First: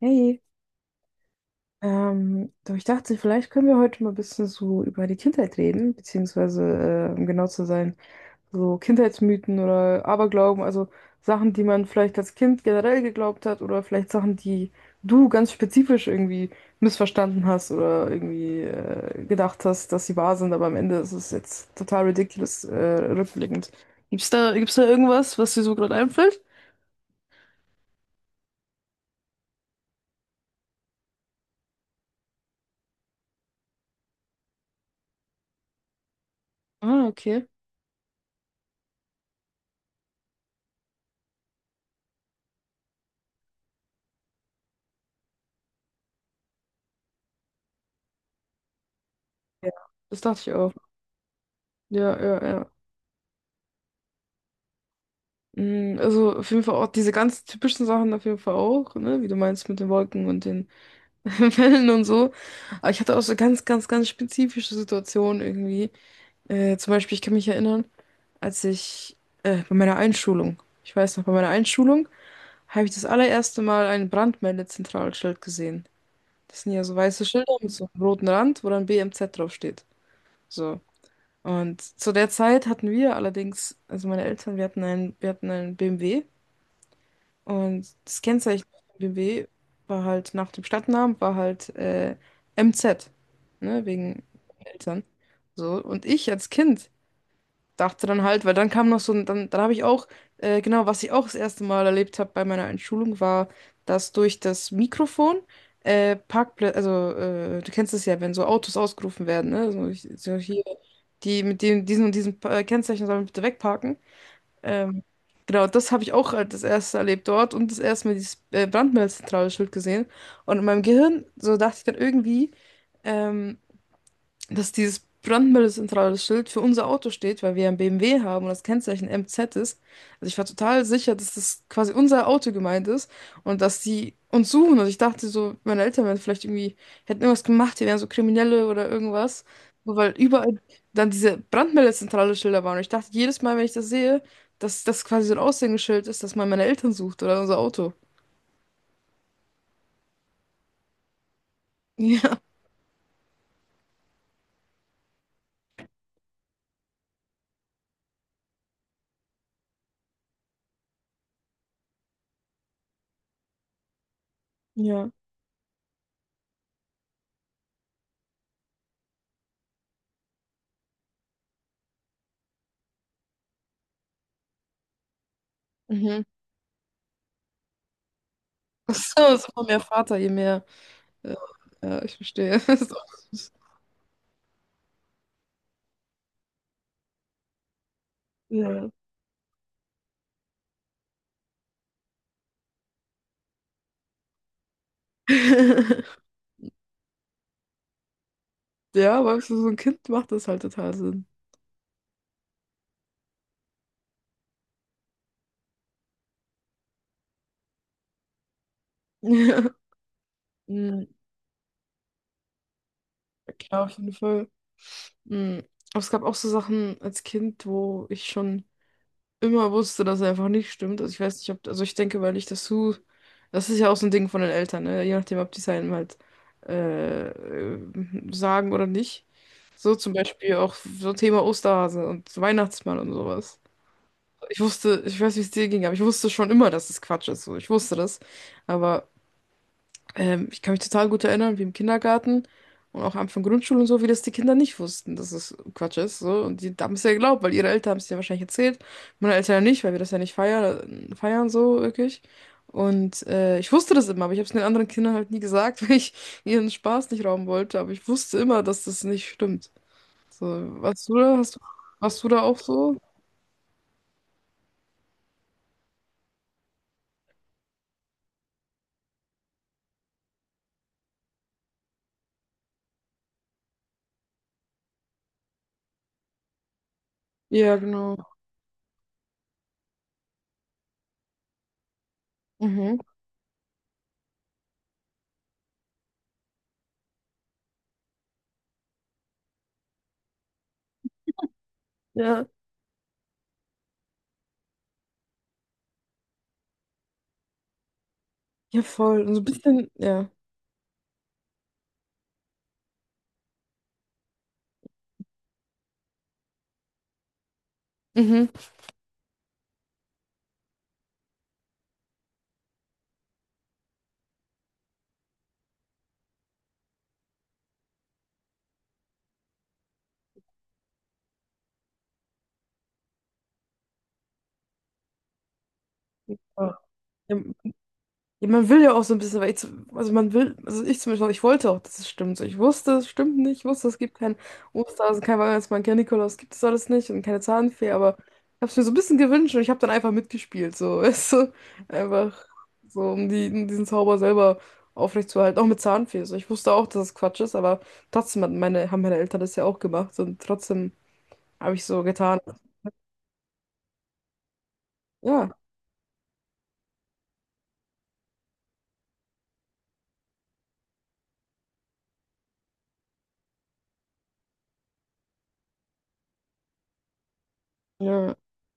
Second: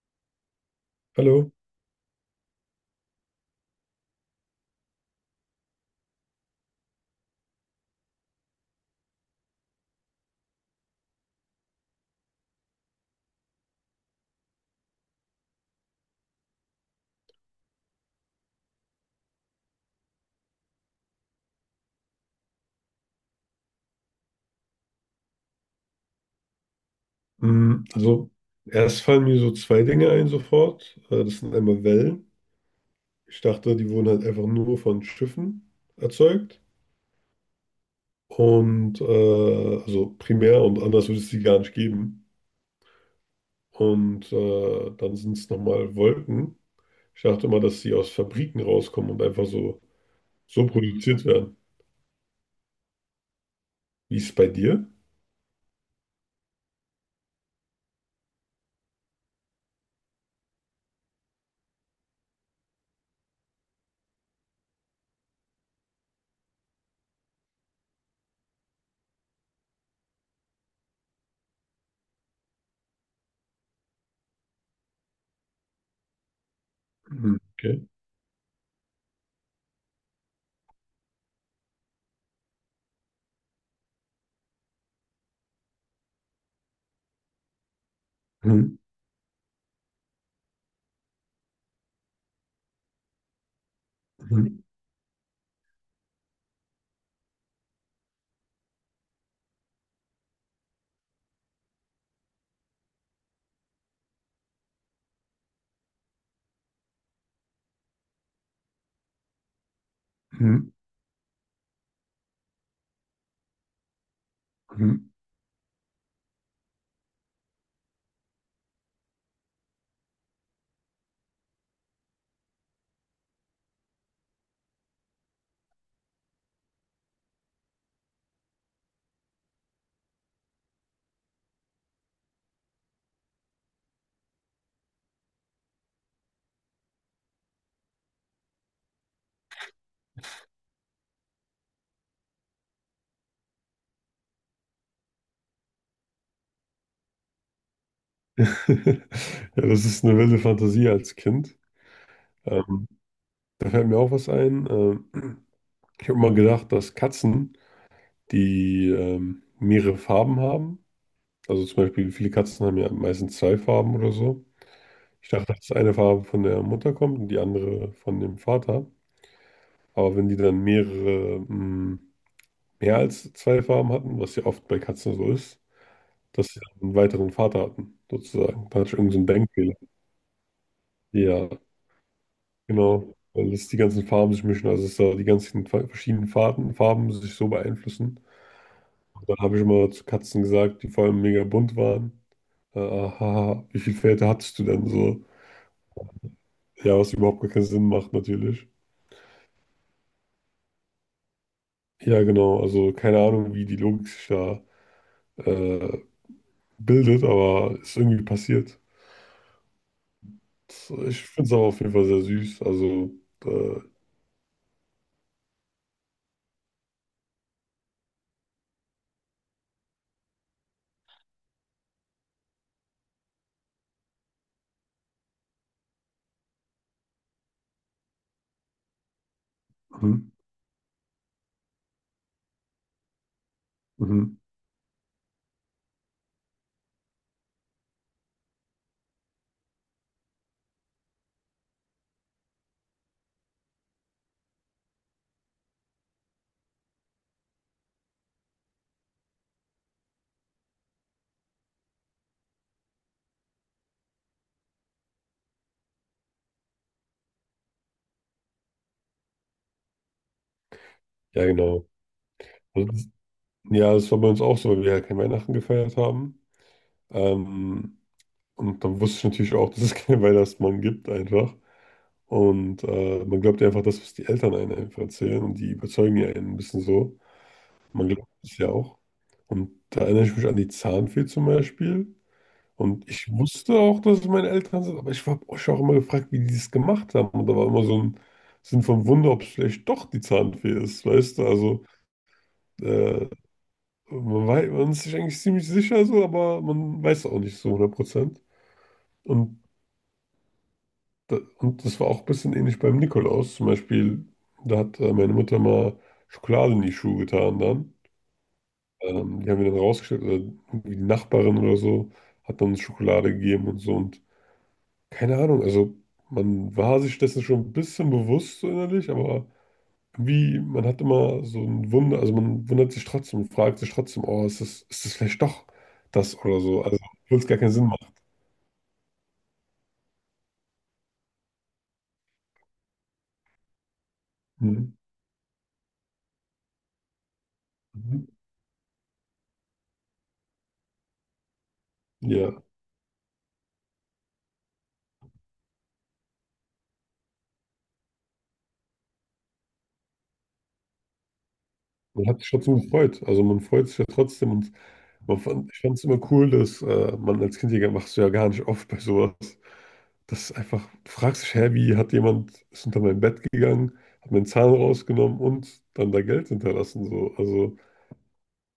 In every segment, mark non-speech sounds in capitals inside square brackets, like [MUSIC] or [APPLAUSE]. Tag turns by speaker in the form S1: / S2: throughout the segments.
S1: Hey,
S2: Hallo.
S1: du, ich dachte, vielleicht können wir heute mal ein bisschen so über die Kindheit reden, beziehungsweise, um genau zu sein, so Kindheitsmythen oder Aberglauben, also Sachen, die man vielleicht als Kind generell geglaubt hat oder vielleicht Sachen, die du ganz spezifisch irgendwie missverstanden hast oder irgendwie gedacht hast, dass sie wahr sind, aber am Ende ist es jetzt total ridiculous, rückblickend. Gibt's da irgendwas, was dir so gerade einfällt?
S2: Also, erst fallen mir so zwei Dinge ein sofort. Das sind einmal Wellen. Ich dachte, die wurden halt einfach nur von Schiffen erzeugt.
S1: Ah, okay.
S2: Und also primär und anders würde es die gar nicht geben. Und dann sind es nochmal Wolken. Ich dachte immer, dass sie aus Fabriken rauskommen und einfach
S1: Ja.
S2: so,
S1: Das dachte ich
S2: so
S1: auch.
S2: produziert werden.
S1: Ja, ja, ja.
S2: Wie ist es bei dir?
S1: Also auf jeden Fall auch diese ganz typischen Sachen auf jeden Fall auch, ne? Wie du meinst mit den Wolken und den [LAUGHS] Wellen und so. Aber ich hatte auch so ganz, ganz, ganz spezifische Situationen irgendwie. Zum Beispiel, ich kann mich erinnern, als ich bei meiner Einschulung, ich weiß noch, bei meiner Einschulung habe ich das allererste Mal ein Brandmeldezentralschild gesehen. Das sind ja so weiße
S2: Mhm.
S1: Schilder mit
S2: Okay.
S1: so einem roten Rand, wo dann BMZ draufsteht. So. Und zu der Zeit hatten wir allerdings, also meine Eltern, wir hatten einen BMW. Und das Kennzeichen
S2: Mhm,
S1: von BMW war halt nach dem Stadtnamen war halt MZ, ne, wegen
S2: mhm,
S1: Eltern. So, und ich als Kind dachte dann halt, weil dann kam noch so ein, dann habe ich auch, genau, was ich auch das erste Mal erlebt habe bei meiner Einschulung, war, dass durch das Mikrofon Parkplätze, also du kennst es ja, wenn so Autos ausgerufen werden, ne? So, ich, so hier,
S2: mhm,
S1: die mit dem, diesen und diesem Kennzeichen sollen bitte wegparken. Ähm,
S2: mhm.
S1: genau, das habe ich auch halt das erste erlebt dort und das erste Mal dieses Brandmeldezentrale-Schild gesehen. Und in meinem Gehirn, so dachte ich dann irgendwie, ähm, dass dieses brandmeldezentrale Schild für unser Auto steht, weil wir ja ein BMW haben und das Kennzeichen MZ ist. Also ich war total sicher, dass das quasi unser Auto gemeint ist und dass die uns suchen. Und ich dachte so, meine Eltern wären vielleicht irgendwie, hätten irgendwas gemacht, die wären so Kriminelle oder irgendwas. Nur weil überall dann diese brandmeldezentrale Schilder waren. Und ich dachte jedes Mal, wenn ich das sehe, dass das quasi so ein Aushängeschild ist, dass man meine Eltern sucht oder unser Auto. [LAUGHS]
S2: [LAUGHS] Ja, das ist eine wilde Fantasie als Kind.
S1: Ja,
S2: Ähm, Da fällt mir auch was ein. Ich habe mal gedacht, dass Katzen, die mehrere Farben haben, also zum Beispiel viele Katzen haben ja meistens zwei Farben oder so.
S1: ja.
S2: Ich dachte, dass eine Farbe von der Mutter kommt und die andere von dem Vater. Aber wenn die dann mehrere, mehr als zwei Farben hatten, was ja oft bei Katzen so ist,
S1: Mhm. [LAUGHS]
S2: dass sie dann einen weiteren Vater hatten, sozusagen. Da hatte ich irgendeinen so einen
S1: So, so
S2: Denkfehler.
S1: mehr Vater, je mehr. Ja,
S2: Ja,
S1: ja, ich verstehe. [LAUGHS]
S2: genau.
S1: So.
S2: Weil es die ganzen Farben sich mischen, also dass da die ganzen verschiedenen Farben, Farben sich so beeinflussen.
S1: Ja.
S2: Dann habe ich immer zu Katzen gesagt, die vor allem mega bunt waren. Haha, wie viele Väter hattest du denn so?
S1: [LAUGHS]
S2: Ja, was überhaupt gar keinen Sinn macht natürlich.
S1: Ja, weißt du, so so ein Kind macht das halt total Sinn.
S2: Ja, genau. Also keine Ahnung, wie die Logik sich da äh, bildet, aber ist irgendwie passiert.
S1: Ja,
S2: Das,
S1: mhm,
S2: ich finde es aber auf jeden Fall sehr süß. Also, äh,
S1: klar, auf jeden Fall. Mhm. Aber es gab auch so Sachen als Kind, wo ich schon immer wusste, dass er einfach nicht stimmt. Also ich weiß nicht, ob, also ich denke, weil ich das so, das ist ja auch so ein Ding von den Eltern, ne? Je nachdem, ob die es einem halt sagen oder nicht. So zum
S2: mhm,
S1: Beispiel auch so Thema Osterhase und so Weihnachtsmann und sowas.
S2: mhm.
S1: Ich wusste, ich weiß, wie es dir ging, aber ich wusste schon immer, dass es Quatsch ist. So, ich wusste das. Aber ich kann mich total gut erinnern, wie im Kindergarten und auch am Anfang Grundschule und so, wie das die Kinder nicht wussten, dass es Quatsch ist. So. Und die haben es ja geglaubt, weil ihre Eltern haben es ja wahrscheinlich erzählt. Meine Eltern ja nicht, weil wir das ja nicht feiern so wirklich. Und ich wusste das immer, aber ich habe es den anderen Kindern halt nie gesagt, [LAUGHS] weil ich ihren Spaß nicht rauben wollte. Aber ich wusste immer, dass das nicht stimmt. So, warst du da?
S2: Ja,
S1: Hast du,
S2: genau.
S1: warst du da auch
S2: Also,
S1: so?
S2: das, ja, das war bei uns auch so, weil wir ja kein Weihnachten gefeiert haben. Ähm, und dann wusste ich natürlich auch, [LAUGHS] dass es keinen Weihnachtsmann gibt, einfach. Und man glaubt ja einfach das, was die Eltern einem einfach erzählen und die überzeugen ja einen ein bisschen so.
S1: Ja,
S2: Man
S1: genau.
S2: glaubt es ja auch. Und da erinnere ich mich an die Zahnfee zum Beispiel.
S1: Mhm.
S2: Und ich wusste auch, dass es meine Eltern sind, aber ich habe euch auch immer gefragt, wie die das gemacht haben. Und da war immer so ein Sinn von Wunder, ob es vielleicht doch die Zahnfee ist, weißt du? Also
S1: Ja,
S2: äh, man ist sich eigentlich ziemlich sicher so, aber man weiß auch nicht so 100%.
S1: ja, voll. Und so ein
S2: Und
S1: bisschen, ja.
S2: Da, und das war auch ein bisschen ähnlich beim Nikolaus. Zum Beispiel, da hat meine Mutter mal Schokolade in die Schuhe getan dann.
S1: Mhm.
S2: Die haben wir dann rausgestellt, oder irgendwie die Nachbarin oder so hat dann Schokolade gegeben und so. Und keine Ahnung, also man war sich dessen schon ein bisschen bewusst so innerlich, aber irgendwie, man hat immer so ein Wunder, also man wundert sich trotzdem, und fragt sich trotzdem, oh, ist das vielleicht doch das oder so? Also,
S1: Ja.
S2: obwohl es gar keinen Sinn macht.
S1: Ja, man will ja auch so ein bisschen, weil ich, also man will, also ich zum Beispiel ich wollte auch, dass es stimmt. So, ich wusste, es stimmt nicht, ich wusste, es gibt keinen
S2: Mhm.
S1: Osterhasen, kein Weihnachtsmann, kein Nikolaus, gibt es alles nicht und keine Zahnfee, aber ich
S2: Mhm.
S1: habe es mir so ein bisschen gewünscht und ich habe dann einfach mitgespielt, so, [LAUGHS] weißt du, einfach
S2: Ja.
S1: so, um die, um diesen Zauber selber aufrechtzuerhalten, auch mit Zahnfee. So, ich wusste auch, dass es Quatsch ist, aber trotzdem hat meine, haben meine Eltern das ja auch gemacht und trotzdem habe ich so
S2: Man
S1: getan.
S2: hat sich trotzdem gefreut. Also man freut sich ja trotzdem und man
S1: Ja,
S2: fand, ich fand es immer cool, dass man als Kind ja, machst du ja gar nicht oft bei sowas. Dass einfach, du fragst dich, hä, wie hat jemand, ist unter mein Bett gegangen, hat meinen Zahn rausgenommen und dann da Geld hinterlassen. So. Also
S1: ja.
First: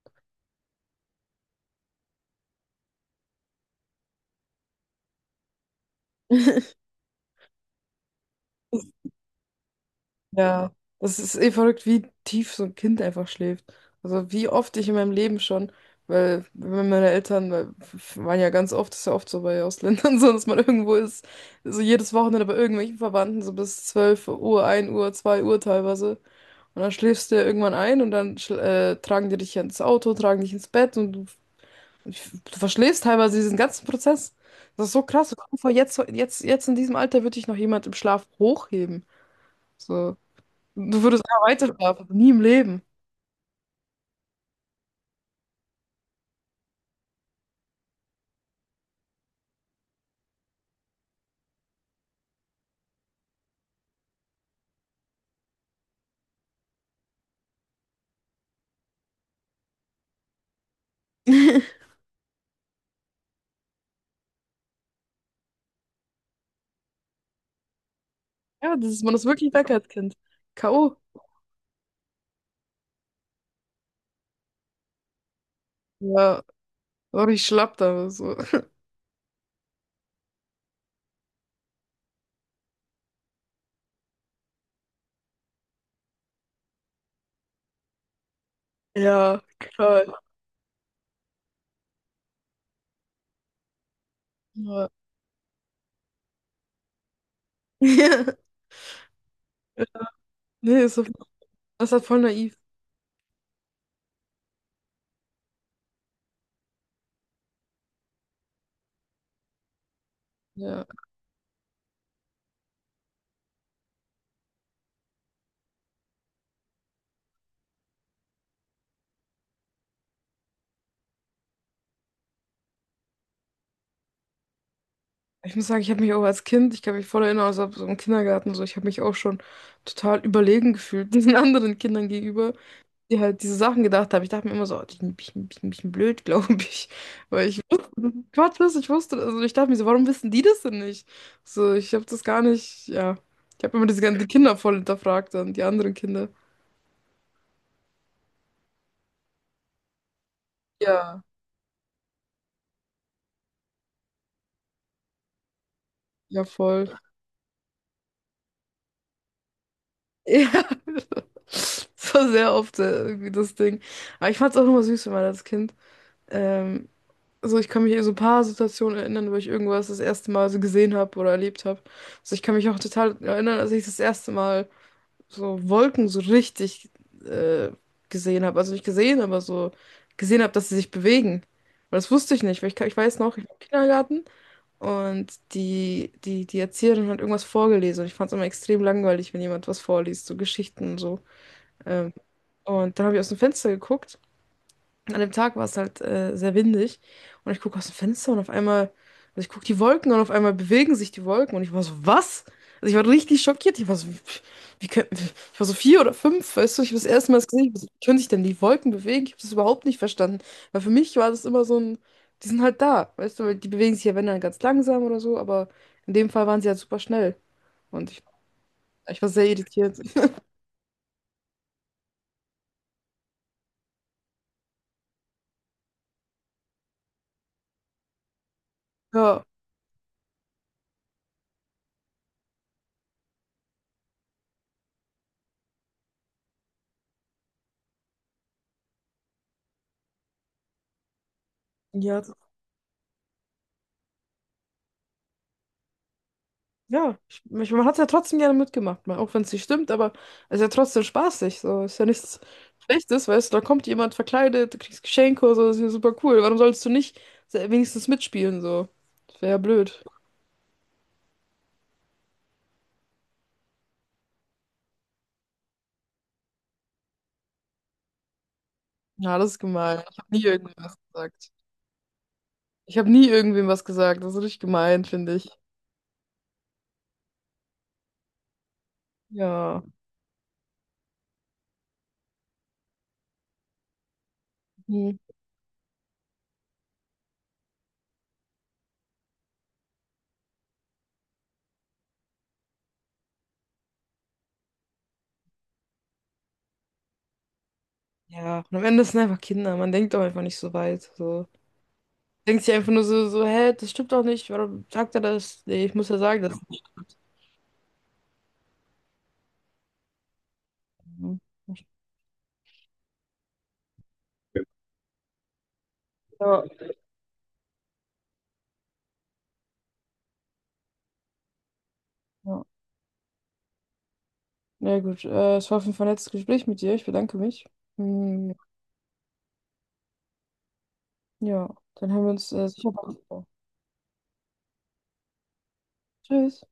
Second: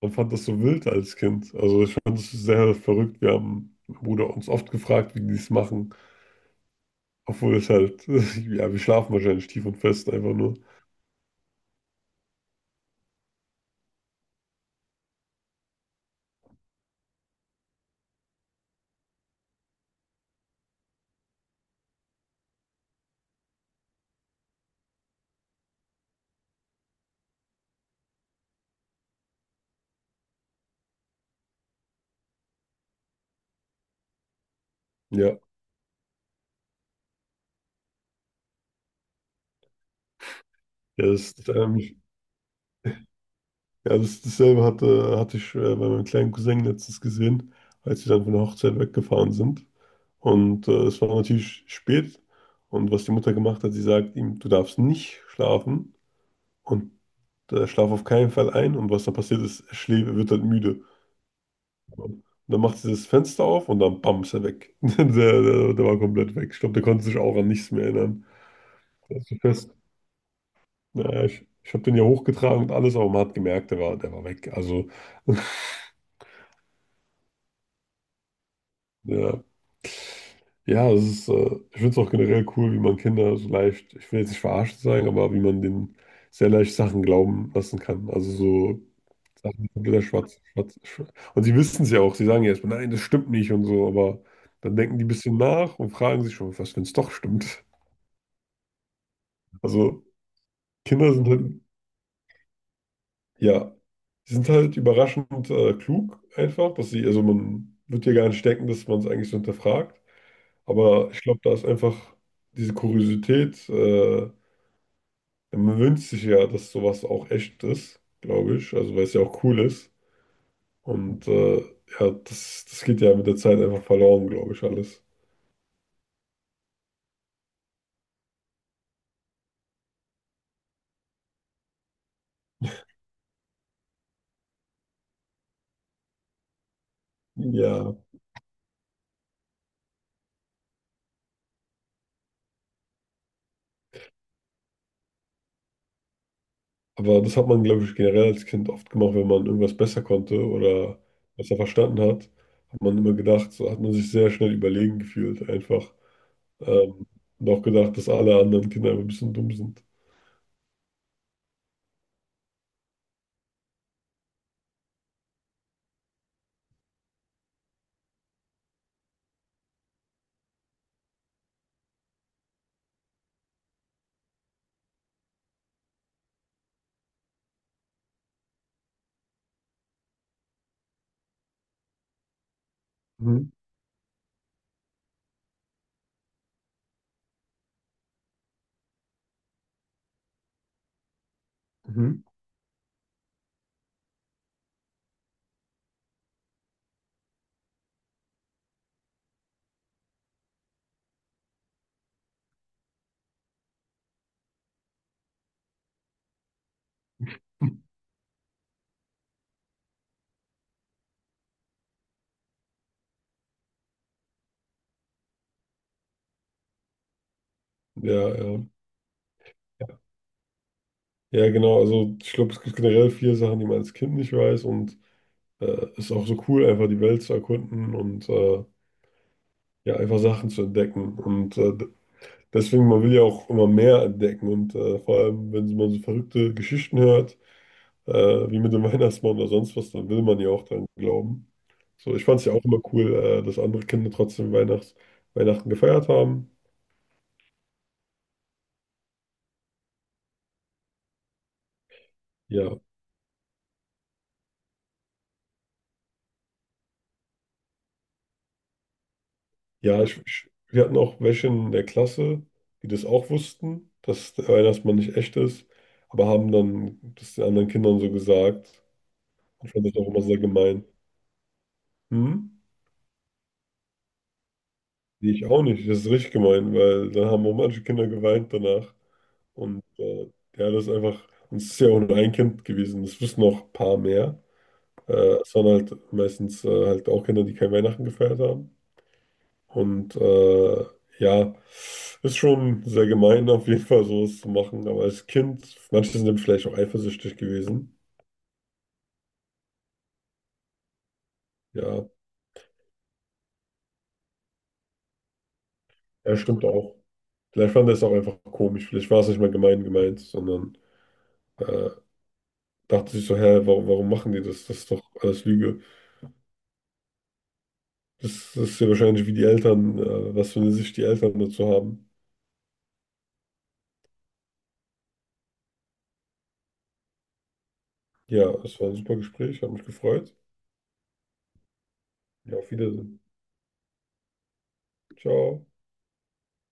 S2: man fand das so wild als Kind. Also ich fand es sehr verrückt. Wir haben, mein Bruder, uns oft gefragt, wie die es machen.
S1: [LAUGHS]
S2: Obwohl es halt, [LAUGHS] ja, wir schlafen wahrscheinlich tief und fest einfach nur.
S1: Ja, das ist eh verrückt, wie tief so ein Kind einfach schläft. Also wie oft ich in meinem Leben schon, weil wenn meine Eltern weil, f- waren ja ganz oft, ist ja oft so bei Ausländern [LAUGHS] so, dass man irgendwo ist, so jedes Wochenende bei irgendwelchen Verwandten, so bis 12 Uhr, 1 Uhr, 2 Uhr teilweise. Und dann schläfst du ja irgendwann ein und dann tragen die dich ja ins Auto, tragen dich ins Bett und du verschläfst teilweise diesen ganzen Prozess. Das ist so krass. Stell
S2: Ja,
S1: dir vor jetzt, in diesem Alter würde dich noch jemand im Schlaf hochheben. So. Du
S2: ja, das
S1: würdest
S2: ist
S1: weiter schlafen. Nie im Leben.
S2: ja, das, hatte ich bei meinem kleinen Cousin letztens gesehen, als wir dann von der Hochzeit weggefahren sind. Und es war natürlich spät. Und was die Mutter gemacht hat, sie sagt ihm, du darfst nicht schlafen und schlaf auf keinen Fall ein. Und was dann passiert ist, er wird dann müde.
S1: [LAUGHS]
S2: Und dann macht sie das Fenster auf und dann bam, ist er weg. [LAUGHS] Der war komplett weg. Ich glaube, der konnte sich auch an nichts mehr erinnern.
S1: Ja, das ist, man
S2: Der
S1: ist
S2: ist so
S1: wirklich weg
S2: fest.
S1: als Kind. K.O.
S2: Naja, ich habe den ja hochgetragen und alles, aber man hat gemerkt, der war weg. Also, [LAUGHS]
S1: Ja, war ich schlapp da. So.
S2: ja. Ja, es ist, ich finde es auch generell cool, wie man Kinder so leicht, ich will jetzt nicht verarscht sagen, aber wie man denen sehr leicht Sachen glauben lassen kann. Also so
S1: Ja,
S2: Sachen kompletter
S1: toll.
S2: Schwarz. Und sie wissen es ja auch, sie sagen ja erstmal, nein, das stimmt nicht und so, aber dann
S1: Ja.
S2: denken die ein bisschen nach und fragen sich schon, was, wenn es doch stimmt.
S1: [LAUGHS] Ja.
S2: Also
S1: Nee, ist so,
S2: Kinder sind halt,
S1: das ist halt voll naiv.
S2: ja, sie sind halt überraschend klug einfach, dass sie, also man wird ja gar nicht denken, dass man es eigentlich so hinterfragt.
S1: Ja.
S2: Aber ich glaube, da ist einfach diese Kuriosität, man wünscht sich ja, dass sowas auch echt ist, glaube ich. Also, weil es ja auch cool ist. Und ja, das, das geht ja mit der Zeit einfach verloren, glaube ich, alles.
S1: Ich muss sagen, ich habe mich auch als Kind, ich kann mich voll erinnern, also so im Kindergarten, so, ich habe mich auch schon total überlegen gefühlt, [LAUGHS] diesen anderen Kindern gegenüber, die halt diese Sachen gedacht haben. Ich dachte mir immer so, oh, die sind ein bisschen, bisschen, bisschen blöd, [LAUGHS] glaube ich. Weil ich
S2: Ja,
S1: Gottes, ich wusste, also ich dachte mir so, warum wissen die das denn nicht? So, ich habe das gar nicht, ja. Ich habe immer diese ganzen die Kinder voll hinterfragt dann, die anderen Kinder.
S2: aber das hat man, glaube ich, generell als Kind oft gemacht, wenn man irgendwas besser konnte oder
S1: Ja,
S2: besser verstanden hat, hat man immer gedacht, so hat man sich sehr schnell überlegen gefühlt, einfach.
S1: ja, voll.
S2: Ähm, und auch gedacht, dass alle anderen Kinder einfach ein bisschen dumm sind.
S1: Ja, [LAUGHS] das war sehr oft irgendwie das Ding. Aber ich fand es auch immer süß, wenn man als Kind. Ähm, also ich kann mich an so ein paar Situationen erinnern, wo ich irgendwas das erste Mal so gesehen habe oder erlebt habe. So, ich kann mich auch total erinnern, als ich das erste Mal so Wolken so richtig äh, gesehen habe. Also nicht gesehen, aber so gesehen habe, dass sie sich bewegen. Aber das wusste ich nicht, weil ich weiß noch, ich
S2: Mhm.
S1: war im Kindergarten und die Erzieherin hat irgendwas vorgelesen und ich fand es immer extrem langweilig, wenn jemand was vorliest, so Geschichten und so. Ähm,
S2: Mhm.
S1: und dann habe ich aus dem Fenster geguckt, an dem Tag war es halt sehr windig und ich gucke aus dem Fenster und auf einmal, also ich gucke die Wolken und auf einmal bewegen sich die Wolken und ich war so, was? Also ich war richtig schockiert. Ich war so, wie können, ich war so 4 oder 5, weißt du, ich habe das erste Mal gesehen, ich war so, wie können sich denn die Wolken bewegen? Ich habe das überhaupt nicht verstanden, weil für mich war das immer so ein, die sind halt da, weißt du, weil die bewegen sich ja, wenn dann ganz langsam oder so, aber in dem Fall waren sie halt super schnell und ich,
S2: Ja, ja.
S1: ich war sehr irritiert.
S2: Ja, genau. Also ich glaube, es gibt generell viele Sachen, die man als Kind nicht weiß und ist auch so cool, einfach die Welt zu erkunden und
S1: Ja,
S2: ja, einfach Sachen zu entdecken. Und deswegen, man will ja auch immer mehr entdecken. Und vor allem, wenn man so verrückte Geschichten hört, äh, wie mit dem [LAUGHS] Weihnachtsmann oder sonst was, dann will man ja auch dran glauben. So,
S1: ja.
S2: ich fand es ja auch immer cool, dass andere Kinder trotzdem Weihnachts Weihnachten gefeiert haben.
S1: Ja, ich, man hat es ja trotzdem gerne mitgemacht, mal, auch wenn es nicht stimmt, aber es ist ja trotzdem spaßig. So, ist ja nichts
S2: Ja,
S1: Schlechtes, weißt du, da kommt jemand verkleidet, du kriegst Geschenke oder so, das ist ja super cool. Warum sollst du nicht wenigstens mitspielen, so? Das wäre ja blöd.
S2: ja, ich, wir hatten auch welche in der Klasse, die das auch wussten, dass der Weihnachtsmann nicht echt ist, aber haben dann das den anderen Kindern so gesagt.
S1: Ja, das ist
S2: Ich fand das
S1: gemein.
S2: auch
S1: Ich
S2: immer
S1: habe
S2: sehr
S1: nie irgendwem
S2: gemein.
S1: was gesagt.
S2: Hm?
S1: Ich habe nie irgendwem was gesagt. Das ist richtig gemein,
S2: Nee,
S1: finde
S2: ich
S1: ich.
S2: auch nicht. Das ist richtig gemein, weil dann haben auch manche Kinder geweint danach.
S1: Ja.
S2: Und ja, das ist einfach, und es ist ja auch nur ein Kind gewesen. Es wissen noch ein paar mehr. Äh,
S1: Mhm.
S2: es waren halt meistens halt auch Kinder, die kein Weihnachten gefeiert haben. Und ja, ist schon sehr gemein, auf jeden Fall sowas zu machen. Aber als Kind, manche sind dann vielleicht auch eifersüchtig gewesen.
S1: Ja. Und am Ende sind einfach Kinder. Man denkt doch einfach nicht so weit. So.
S2: Ja,
S1: Denkt sich einfach nur so, so, hä, das stimmt doch nicht. Warum sagt er das? Nee, ich muss ja
S2: ja,
S1: sagen, dass.
S2: stimmt auch. Vielleicht fand er es auch einfach komisch. Vielleicht war es nicht mal gemein gemeint, sondern. äh, dachte sich so, hä, warum machen die das? Das ist doch alles Lüge.
S1: Ja.
S2: Das ist ja wahrscheinlich wie die Eltern, was für eine Sicht die Eltern dazu haben.
S1: Ja. Ja, gut. Es war auf jeden Fall ein nettes Gespräch mit dir. Ich bedanke mich.
S2: Ja,
S1: Hm,
S2: es war ein super Gespräch, hat mich gefreut.
S1: ja, dann hören wir uns
S2: Ja, auf
S1: sicher bald
S2: Wiedersehen.
S1: wieder.
S2: Ciao.
S1: Tschüss.